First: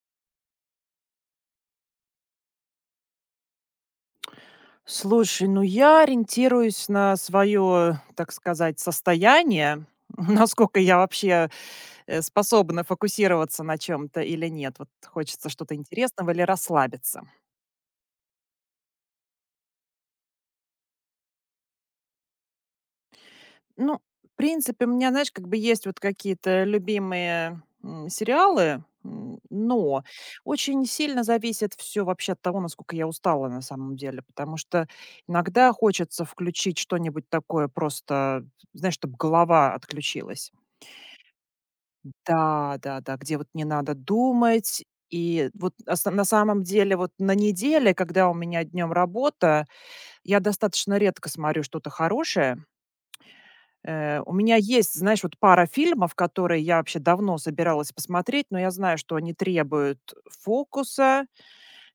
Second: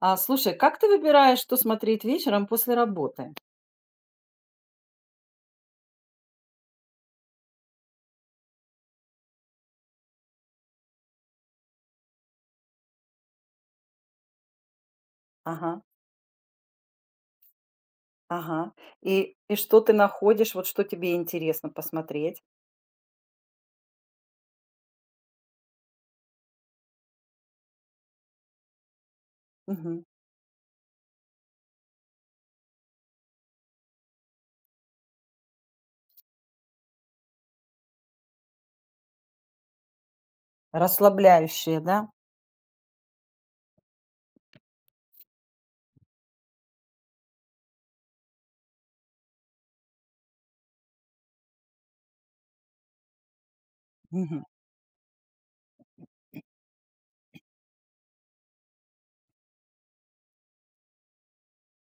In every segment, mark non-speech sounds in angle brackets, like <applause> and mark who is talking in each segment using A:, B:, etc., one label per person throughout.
A: А, слушай, как ты выбираешь, что смотреть вечером после работы?
B: Слушай, я ориентируюсь на свое, так сказать, состояние, <laughs> насколько я вообще, способна фокусироваться на чем-то или нет. Вот хочется
A: Ага,
B: что-то интересного или расслабиться.
A: ага. И что ты находишь, вот что тебе интересно посмотреть?
B: Ну, в принципе, у меня, знаешь, как бы есть вот какие-то любимые, сериалы,
A: Мгм.
B: но очень сильно зависит все вообще от того, насколько я устала на самом деле. Потому что иногда хочется включить что-нибудь такое просто, знаешь, чтобы голова отключилась.
A: Расслабляющие, да?
B: Да, да-да, где вот не надо думать. И вот ас на самом деле вот на неделе, когда у меня днем работа, я достаточно редко смотрю что-то хорошее. У
A: Мгм.
B: меня есть, знаешь, вот пара фильмов, которые я вообще давно собиралась посмотреть, но я знаю, что они требуют фокуса,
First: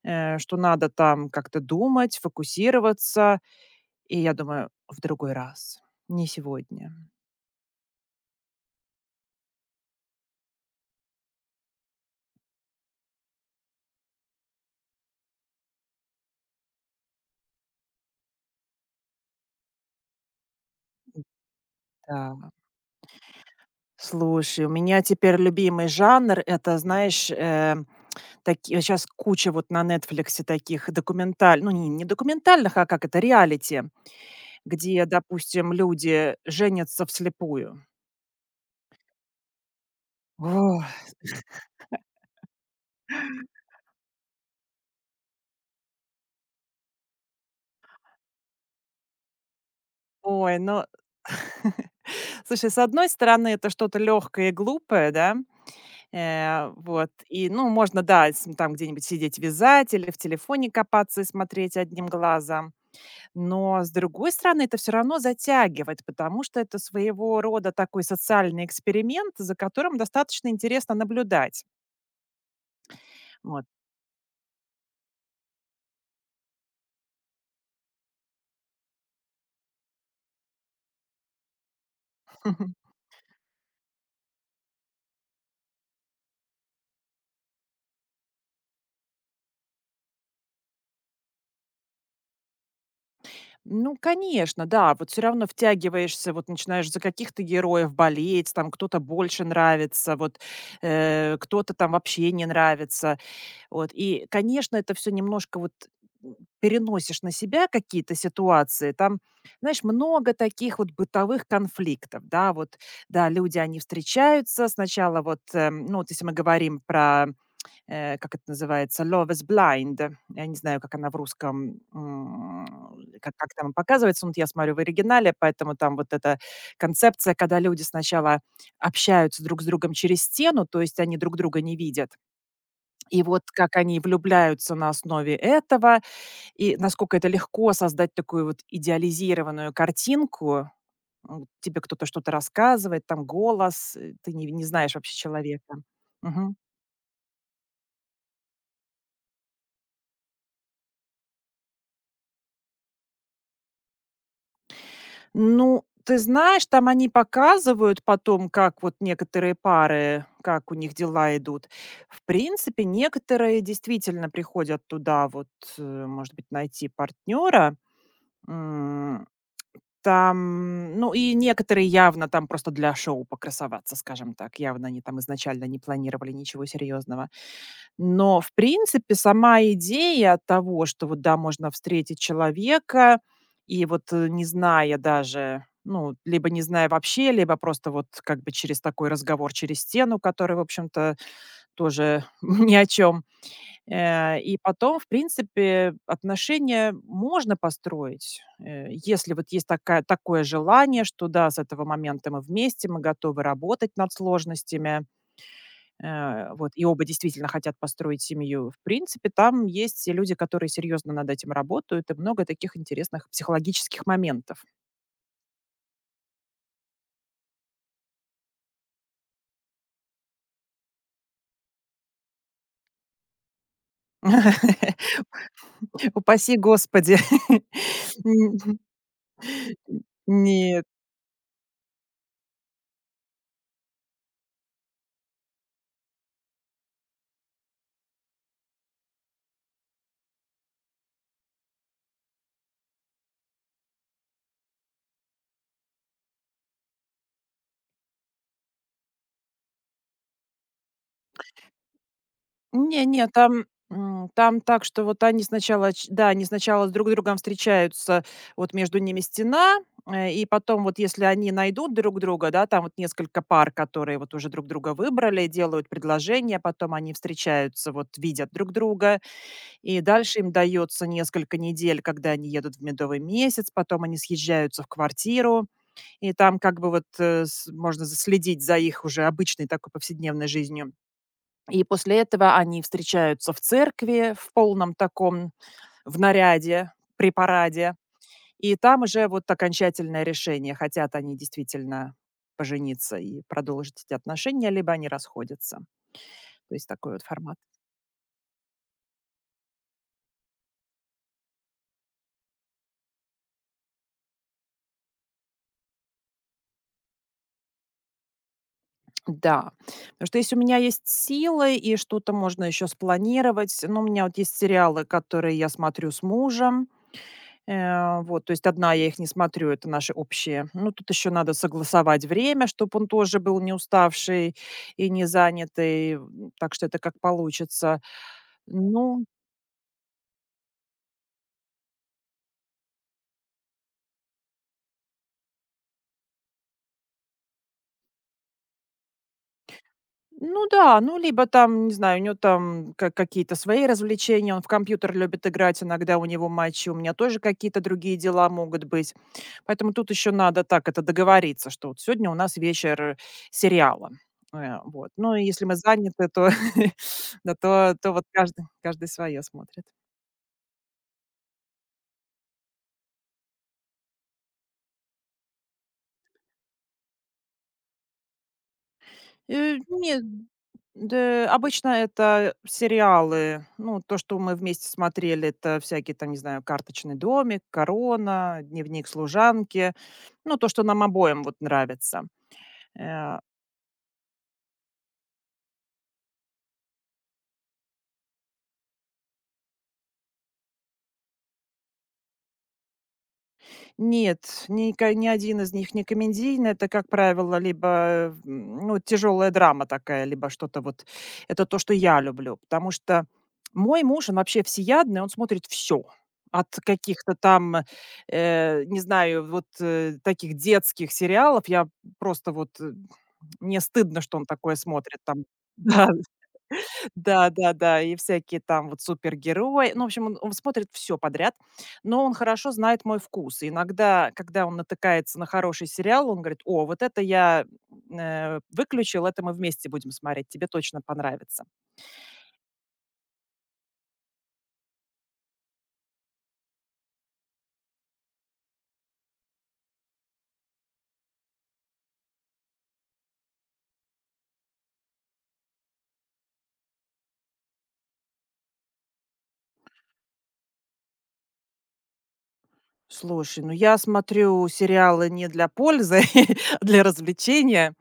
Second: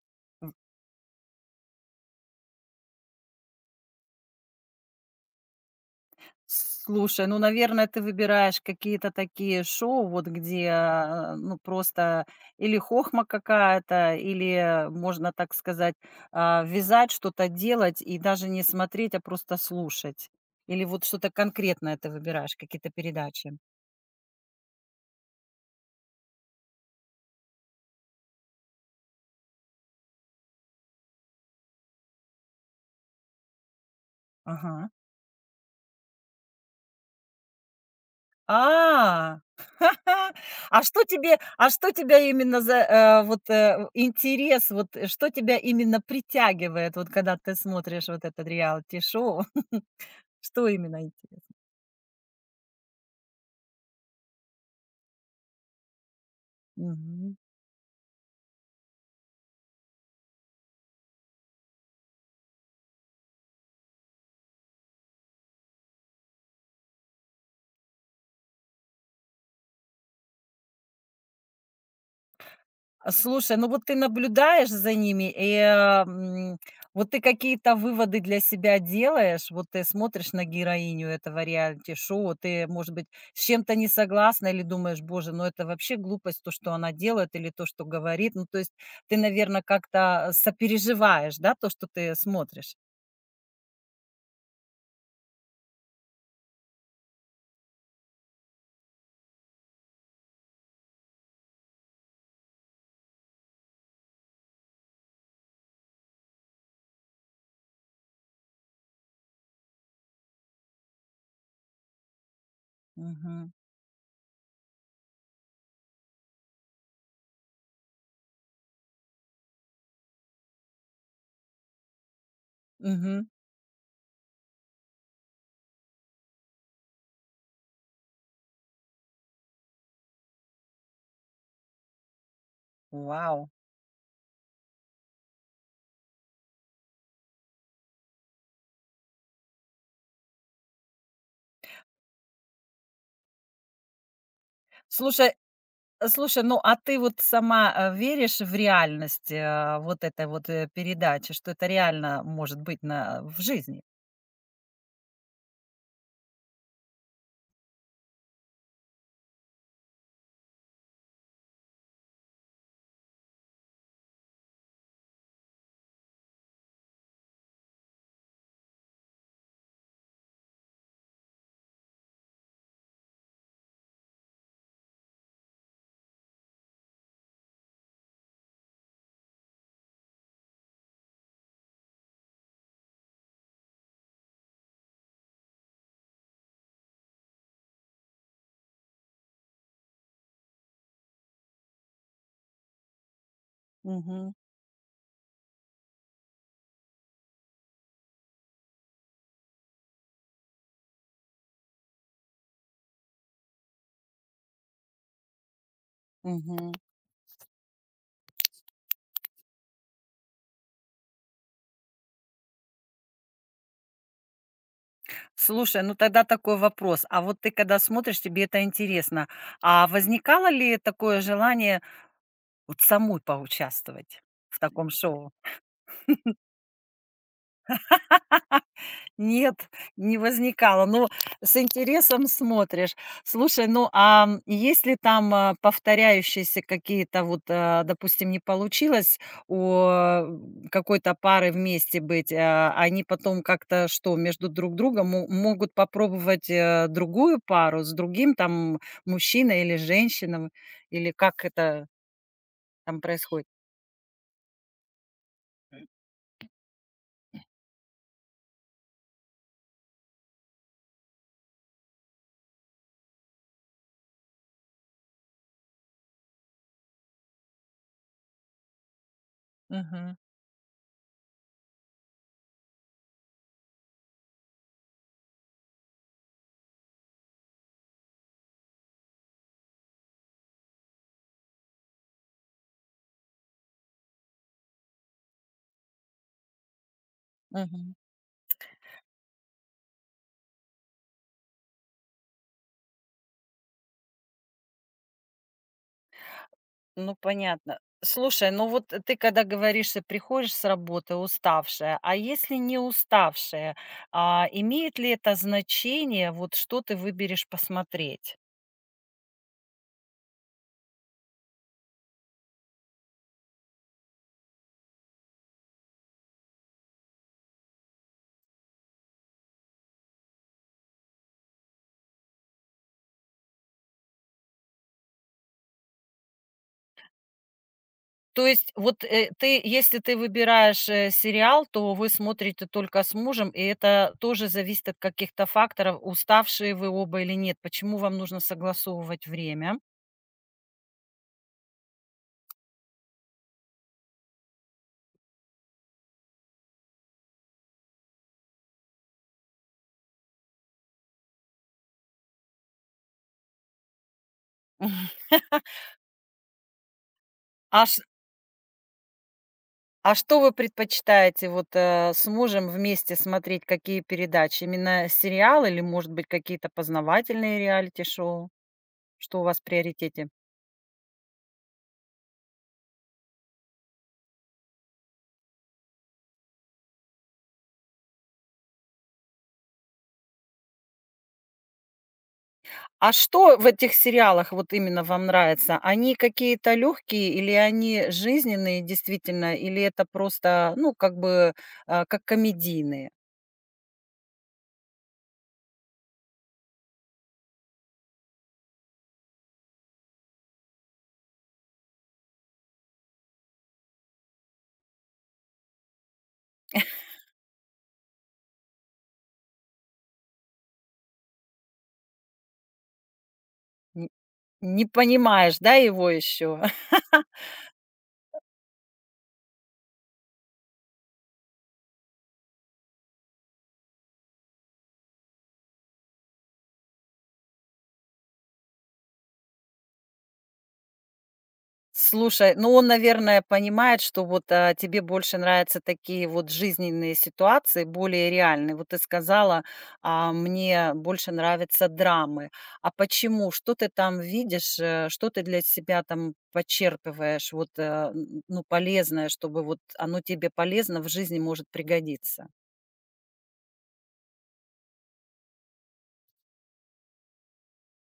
B: что надо там как-то думать, фокусироваться. И я думаю: "В другой раз, не сегодня".
A: Слушай, ну, наверное, ты выбираешь какие-то такие шоу, вот где, а, ну, просто или хохма какая-то, или, можно так сказать, а, вязать, что-то делать и даже не смотреть, а просто слушать. Или вот что-то конкретное ты
B: Да.
A: выбираешь, какие-то передачи.
B: Слушай, у меня теперь любимый жанр — это, знаешь, такие сейчас куча вот на "Нетфликсе" таких документаль ну, не документальных, а как это, реалити,
A: Ага.
B: где, допустим, люди женятся вслепую.
A: А, <laughs> а
B: Ой.
A: что тебе а что тебя именно за, вот, интерес, вот, что тебя именно притягивает, вот когда ты смотришь вот этот реалити-шоу? <laughs>
B: Ой,
A: Что
B: ну,
A: именно интере
B: слушай, с одной стороны, это что-то легкое и глупое, да, вот, и, ну, можно, да, с там где-нибудь сидеть вязать или в телефоне копаться и смотреть одним глазом. Но, с другой стороны, это все равно затягивает, потому что это своего рода такой социальный эксперимент, за которым достаточно интересно наблюдать.
A: А, слушай,
B: Вот.
A: ну вот ты наблюдаешь за ними, и вот ты какие-то выводы для себя делаешь, вот ты смотришь на героиню этого реалити-шоу,
B: <laughs>
A: ты, может быть, с чем-то не согласна или думаешь, боже, ну это вообще глупость, то, что она делает или то, что говорит. Ну, то есть ты, наверное, как-то сопереживаешь, да, то, что ты смотришь.
B: Ну, конечно, да, вот все равно втягиваешься, вот начинаешь за каких-то героев болеть, там кто-то больше нравится, вот, кто-то там вообще не нравится. Вот, и, конечно, это все немножко вот переносишь на себя какие-то ситуации. Там, знаешь, много таких вот бытовых конфликтов, да, вот, да,
A: Мгм.
B: люди, они встречаются, сначала вот, ну, вот если мы говорим про как это называется, "Love is Blind". Я не знаю, как она в русском,
A: Мгм.
B: как там показывается. Ну, вот я смотрю в оригинале, поэтому там вот эта концепция, когда люди сначала общаются друг с другом через стену, то есть они друг друга не видят. И вот
A: Вау.
B: как они влюбляются на основе этого, и насколько это легко создать такую вот идеализированную картинку. Тебе кто-то что-то рассказывает, там голос, ты не знаешь вообще
A: Слушай,
B: человека.
A: Э, слушай, ну, а ты вот сама, веришь в реальность, вот этой вот, передачи, что это реально может быть на в жизни?
B: Ну, ты знаешь, там они показывают потом, как вот некоторые пары, как у них дела идут. В принципе, некоторые действительно приходят туда вот, может быть, найти партнера. М, там, ну, и некоторые явно там просто для шоу покрасоваться, скажем так. Явно они там изначально не планировали ничего серьезного. Но, в принципе, сама идея того, что вот, да, можно встретить человека и вот, не зная даже, ну, либо не зная вообще, либо просто вот как бы через такой разговор через стену, который, в общем-то, тоже <laughs> ни о чем,
A: Мгм,
B: и потом, в принципе, отношения можно построить, если вот есть такая такое желание, что да, с этого момента мы вместе, мы готовы работать над сложностями.
A: мгм.
B: Вот, и оба действительно хотят построить семью. В принципе, там есть и люди, которые серьезно над этим работают, и много таких интересных психологических моментов.
A: Слушай, ну тогда такой вопрос. А вот ты когда смотришь, тебе это интересно. А возникало ли такое желание вот самой поучаствовать в таком
B: <laughs>
A: шоу?
B: Упаси господи. <laughs> Н
A: Нет, не
B: нет.
A: возникало. Ну, с интересом смотришь. Слушай, ну, а, есть ли там, а, повторяющиеся какие-то вот, а, допустим, не получилось а, какой-то пары вместе быть, а, они потом как-то что, между друг другом мо могут попробовать, другую пару с другим там мужчиной или женщиной или как это там
B: Не,
A: происходит?
B: там, там так, что вот они сначала ч да, они сначала друг с другом встречаются, вот между ними стена, и потом вот если они найдут друг друга, да, там вот несколько пар, которые вот уже друг друга выбрали, делают предложение, потом они встречаются, вот видят друг друга, и
A: Мгм,
B: дальше им дается несколько недель, когда они едут в медовый месяц, потом они съезжаются в квартиру, и там как бы вот, э, с можно за следить за их уже обычной такой повседневной жизнью. И после этого они встречаются в церкви в полном таком, в наряде, при
A: мгм.
B: параде. И там уже вот окончательное решение, хотят они действительно пожениться и продолжить эти отношения, либо они расходятся. То есть такой
A: Ну,
B: вот формат.
A: понятно. Слушай, ну вот ты когда говоришь, что приходишь с работы уставшая, а если не уставшая, а, имеет ли это значение, вот что ты выберешь посмотреть?
B: Да. Потому что если у меня есть силы и что-то можно еще спланировать, ну, у меня вот есть сериалы, которые я смотрю с мужем. Вот, то есть одна я их не смотрю, это наши общие. Ну, тут еще надо согласовать время, чтобы он тоже был не уставший и не занятый, так что это как получится.
A: То есть вот
B: Ну,
A: ты, если ты выбираешь сериал, то вы смотрите только с мужем, и это тоже зависит от каких-то факторов, уставшие вы оба или нет. Почему вам нужно согласовывать время?
B: ну да, ну либо там, не знаю, у него там ка какие-то свои развлечения, он в компьютер любит играть, иногда у него матчи, у меня тоже какие-то другие дела могут быть. Поэтому тут еще надо так это договориться, что вот сегодня у нас вечер сериала. Вот.
A: <laughs>
B: Ну и если мы заняты, то <laughs> да,
A: А,
B: то
A: ш-
B: то вот каждый свое смотрит.
A: А что вы предпочитаете вот, с мужем вместе смотреть, какие передачи? Именно сериалы или, может быть, какие-то познавательные реалити-шоу? Что у вас в
B: Нет,
A: приоритете?
B: да, обычно это сериалы. Ну, то, что мы вместе смотрели, это всякие там, не знаю, "Карточный домик", "Корона", "Дневник служанки". Ну, то, что нам обоим вот нравится.
A: А
B: Э
A: что в этих сериалах вот именно вам нравится? Они какие-то легкие или они жизненные действительно, или это просто, ну, как бы, а, как комедийные?
B: Нет, ника ни один из них не комедийный. Это, как правило, либо, ну, тяжелая драма такая, либо что-то вот. Это то, что я люблю. Потому что мой муж, он вообще всеядный, он смотрит все, от каких-то там, не знаю, вот, таких детских сериалов. Я просто вот, мне
A: Н
B: стыдно, что он такое
A: не
B: смотрит там.
A: понимаешь, да, его
B: <laughs>
A: еще?
B: Да-да-да, и всякие там вот супергерои. Ну, в общем, он смотрит все подряд, но он хорошо знает мой вкус. И иногда, когда он натыкается на хороший сериал, он говорит: "О, вот это я, выключил, это мы вместе будем смотреть, тебе точно понравится".
A: Слушай, ну он, наверное, понимает, что вот, а, тебе больше нравятся такие вот жизненные ситуации, более реальные. Вот ты сказала: "А, мне больше нравятся драмы". А почему? Что ты там видишь, что ты для себя там почерпываешь, вот, н ну, полезное, чтобы вот оно тебе полезно в жизни может пригодиться?
B: Слушай, ну я смотрю сериалы не для пользы, <laughs> а для развлечения.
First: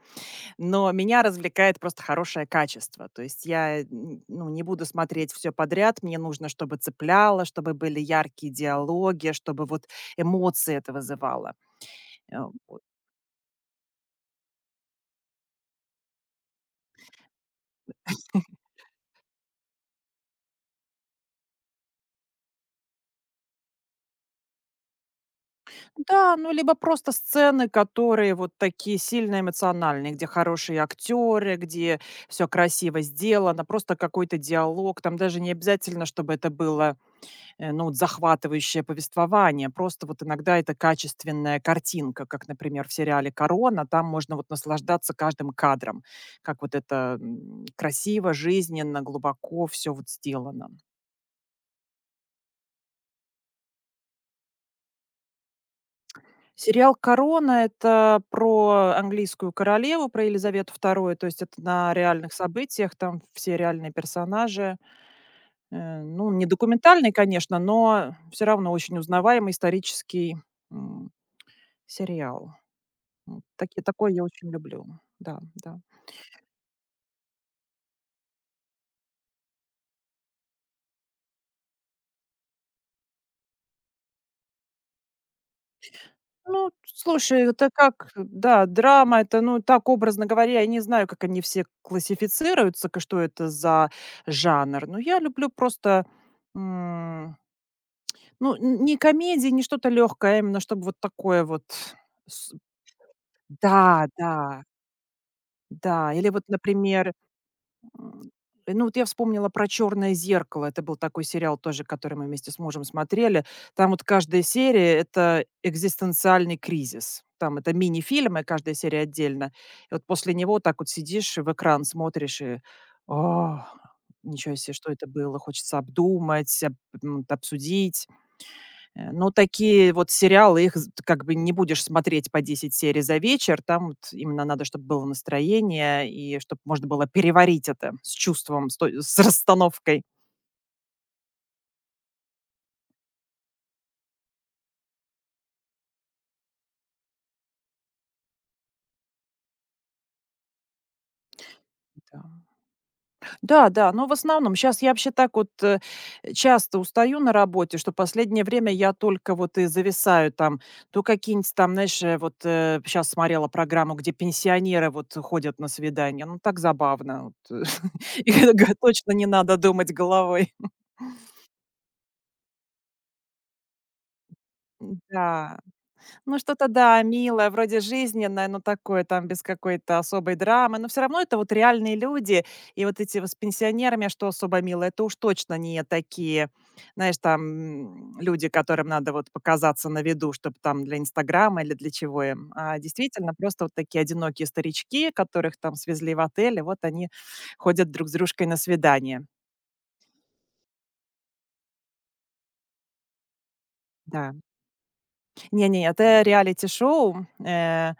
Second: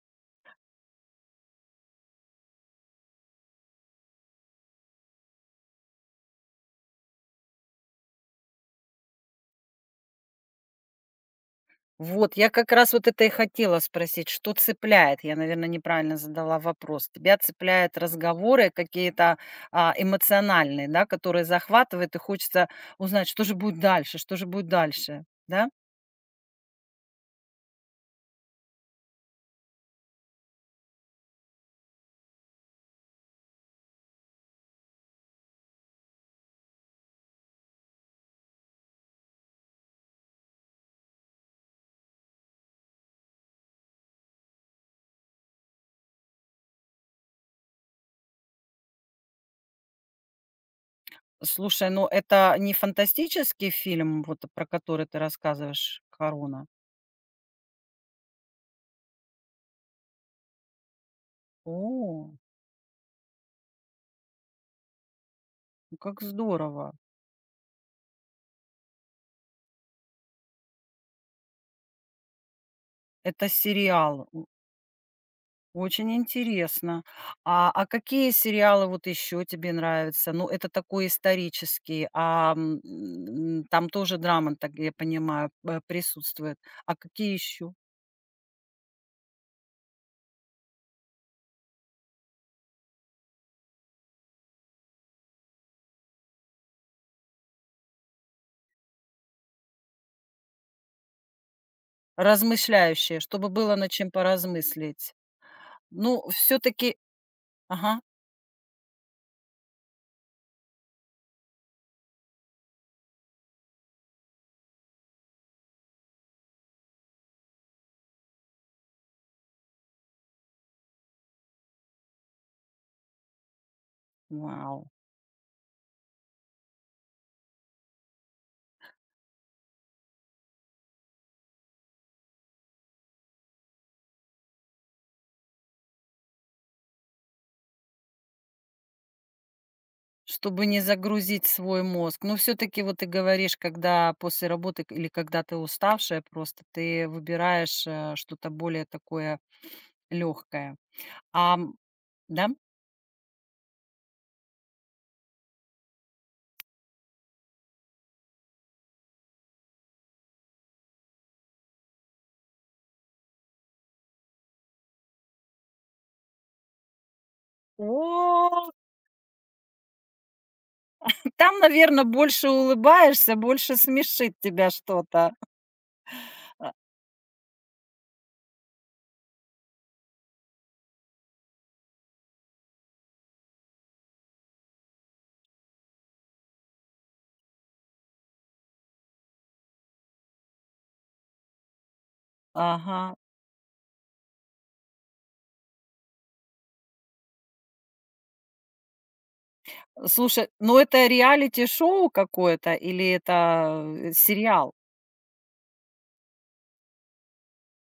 B: Но меня развлекает просто хорошее качество. То есть ну, не буду смотреть все подряд. Мне нужно, чтобы цепляло, чтобы были яркие диалоги, чтобы вот эмоции это вызывало.
A: Вот,
B: Э,
A: я как раз вот это и хотела спросить, что цепляет? Я, наверное, неправильно задала вопрос. Тебя цепляют разговоры какие-то а, эмоциональные, да, которые захватывают, и хочется узнать, что же будет дальше, что же будет дальше, да?
B: Да, ну, либо просто сцены, которые вот такие сильно эмоциональные, где хорошие актеры, где все красиво сделано, просто какой-то диалог. Там даже не обязательно, чтобы это было ну, вот захватывающее повествование. Просто вот иногда это качественная картинка, как, например, в сериале "Корона". Там можно вот наслаждаться каждым кадром, как вот это, красиво, жизненно, глубоко все вот сделано.
A: Слушай, ну это не фантастический фильм, вот про который ты рассказываешь, «Корона»?
B: Сериал "Корона" — это про английскую королеву, про Елизавету Вторую, то есть это на
A: О,
B: реальных событиях, там все реальные персонажи.
A: ну как
B: Ну, не
A: здорово!
B: документальный, конечно, но все равно очень узнаваемый исторический, м, сериал. М,
A: Это
B: таки такое я
A: сериал.
B: очень люблю. Да, да.
A: Очень интересно. А какие сериалы вот еще тебе нравятся? Ну, это такой исторический, а там тоже драма, так я понимаю, присутствует.
B: Ну,
A: А какие
B: слушай, это
A: еще?
B: как, да, драма — это, ну, так, образно говоря, я не знаю, как они все классифицируются, к что это за жанр, но я люблю просто, м, ну, н не комедии, не что-то легкое, а именно чтобы вот такое вот с
A: Размышляющие, чтобы было над
B: Да,
A: чем
B: да,
A: поразмыслить.
B: да.
A: Ну,
B: Или вот,
A: все-таки,
B: например,
A: ага,
B: М, ну, вот я вспомнила про "Черное зеркало". Это был такой сериал тоже, который мы вместе с мужем смотрели. Там вот каждая серия — это экзистенциальный кризис. Там это мини-фильмы, каждая серия отдельно. И вот после него так вот сидишь и в экран смотришь и: "А, ничего себе,
A: вау,
B: что это было?" Хочется обдумать, обсудить. Ну, такие вот сериалы, их з как бы не будешь смотреть по 10 серий за вечер. Там вот именно надо, чтобы было настроение и чтобы можно было переварить это с чувством, с расстановкой.
A: чтобы не загрузить свой мозг. Ну, все-таки вот ты говоришь, когда после работы или когда ты уставшая, просто ты выбираешь что-то более такое легкое. А, м,
B: Да.
A: да?
B: Да-да, но в основном сейчас я вообще так вот, часто устаю на работе, что последнее время я только вот и зависаю там. То какие-нибудь там, знаешь, вот, сейчас смотрела программу, где пенсионеры вот ходят на свидания. Ну, так забавно вот. <laughs> И
A: О,
B: г точно не надо думать головой.
A: там, наверное, больше улыбаешься, больше смешит тебя
B: <laughs>
A: что-то.
B: да. Ну, что-то,
A: А,
B: да, милое, вроде жизненное, но такое там без какой-то особой драмы. Но все равно это вот реальные люди. И вот эти вот с пенсионерами, что особо мило, это уж точно не такие, знаешь, люди, которым надо вот показаться на виду, чтобы там для Инстаграма или для чего им. А
A: ага.
B: действительно, просто вот такие одинокие старички, которых там свезли в отель, и вот они ходят друг с дружкой на свидание.
A: Слушай, ну это реалити-шоу какое-то или это,
B: Да.
A: сериал?
B: Не-не, это реалити-шоу.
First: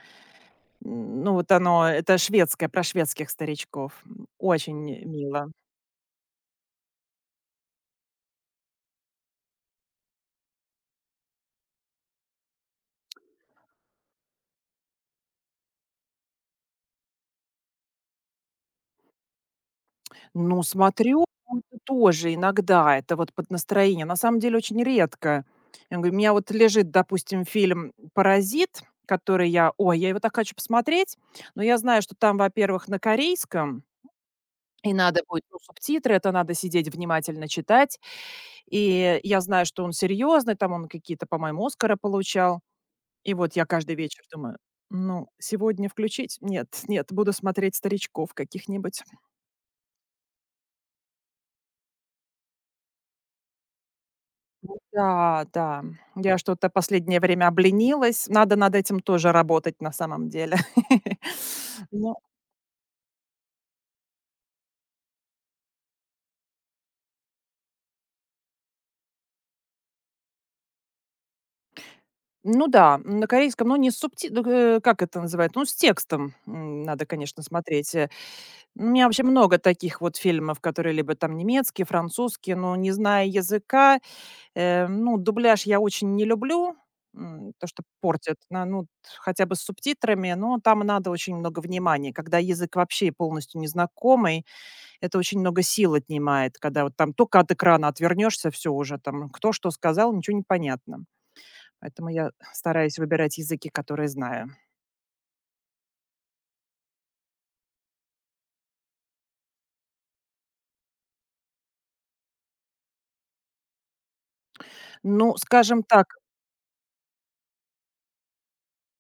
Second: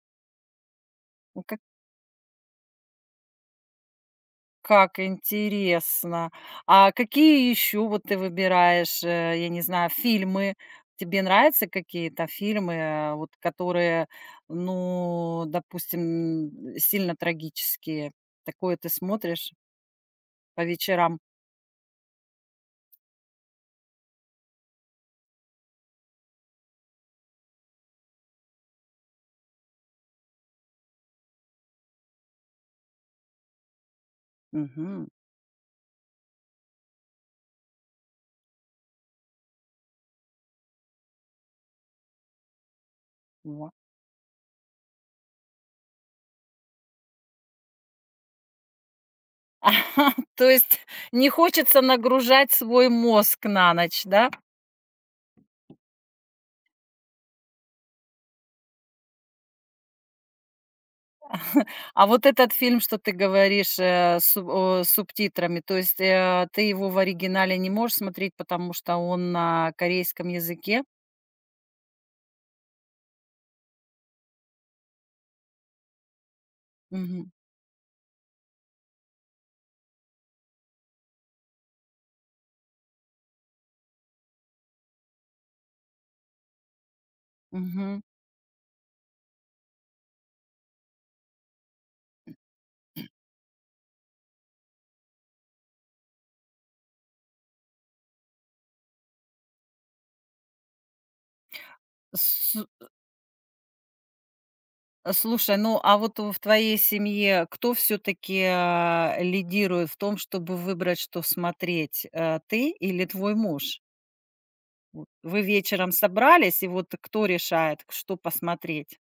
B: Ну,
A: Ну
B: вот
A: как
B: оно, это шведское, про шведских старичков. Очень
A: как
B: мило.
A: интересно. А какие еще вот ты выбираешь, я не знаю, фильмы? Тебе нравятся какие-то фильмы, вот которые, ну, допустим, сильно трагические? Такое ты смотришь по
B: Ну,
A: вечерам?
B: смотрю, он тоже иногда, это вот под настроение, на самом деле очень редко. Я говорю, у меня вот лежит, допустим, фильм "Паразит", который я, ой, я его так хочу посмотреть, но я знаю, что там, во-первых, на корейском, и
A: Мгм.
B: надо будет, ну, субтитры, это надо сидеть внимательно читать. И я знаю, что он серьезный, там он какие-то, по-моему, "Оскара" получал. И вот я
A: Вот.
B: каждый вечер думаю: "Ну, сегодня включить? Нет, <laughs> нет, буду смотреть старичков каких-нибудь".
A: <laughs> То есть не хочется нагружать свой мозг на ночь, да?
B: Да, да, я что-то последнее время обленилась. Надо над этим тоже работать на самом деле. <laughs>
A: А
B: Ну,
A: вот этот фильм, что ты говоришь, субтитрами, то есть, ты его в оригинале не можешь смотреть, потому что он на корейском языке?
B: ну да, на корейском, но не с субти ну, как это называется, ну, с текстом, надо,
A: Мгм,
B: конечно, смотреть. У меня вообще много таких вот фильмов, которые либо там немецкие, французские, но не зная языка. Ну, дубляж я очень не люблю, то, что
A: мгм.
B: портит. На ну, т хотя бы с субтитрами, но там надо очень много внимания. Когда язык вообще полностью незнакомый, это очень много сил отнимает, когда вот там только от экрана отвернешься, все уже там, кто что сказал, ничего не понятно. Поэтому я
A: С
B: стараюсь выбирать языки, которые знаю.
A: слушай, ну, а вот в твоей семье кто все таки лидирует в том, чтобы выбрать, что смотреть, ты или твой муж? Вот
B: Ну,
A: вы
B: скажем
A: вечером
B: так.
A: собрались, и вот кто решает, что посмотреть?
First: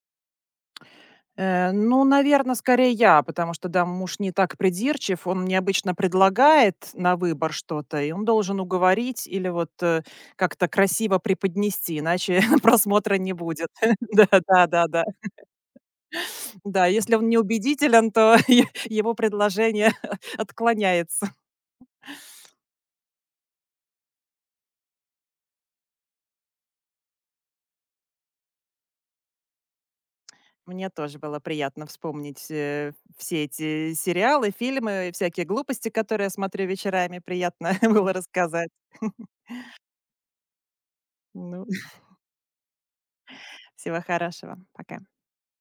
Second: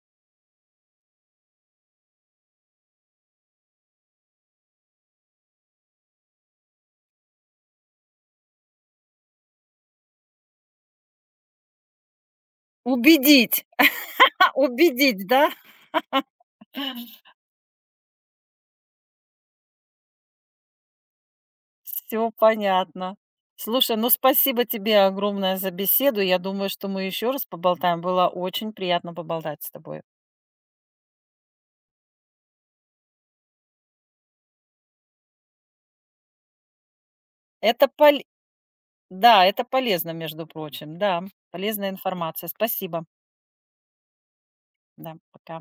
B: Ну, наверное, скорее я, потому что, да, муж не так придирчив. Он мне обычно предлагает на выбор что-то, и он должен уговорить или вот, как-то красиво преподнести, иначе <laughs> просмотра не
A: Убедить,
B: будет. <laughs> Да
A: <laughs>
B: да да да.
A: убедить, да?
B: Да, если он не убедителен, то <laughs> е его предложение <laughs> отклоняется.
A: Все понятно. Слушай, ну спасибо тебе огромное за беседу. Я думаю, что мы еще раз поболтаем. Было очень приятно поболтать с тобой.
B: Мне тоже было приятно вспомнить, все эти сериалы, фильмы и всякие глупости, которые я смотрю вечерами. Приятно <laughs>
A: Это
B: было
A: пол,
B: рассказать. <laughs>
A: да, это полезно, между прочим, да,
B: Ну,
A: полезная информация. Спасибо.
B: всего хорошего.
A: Да,
B: Пока.
A: пока.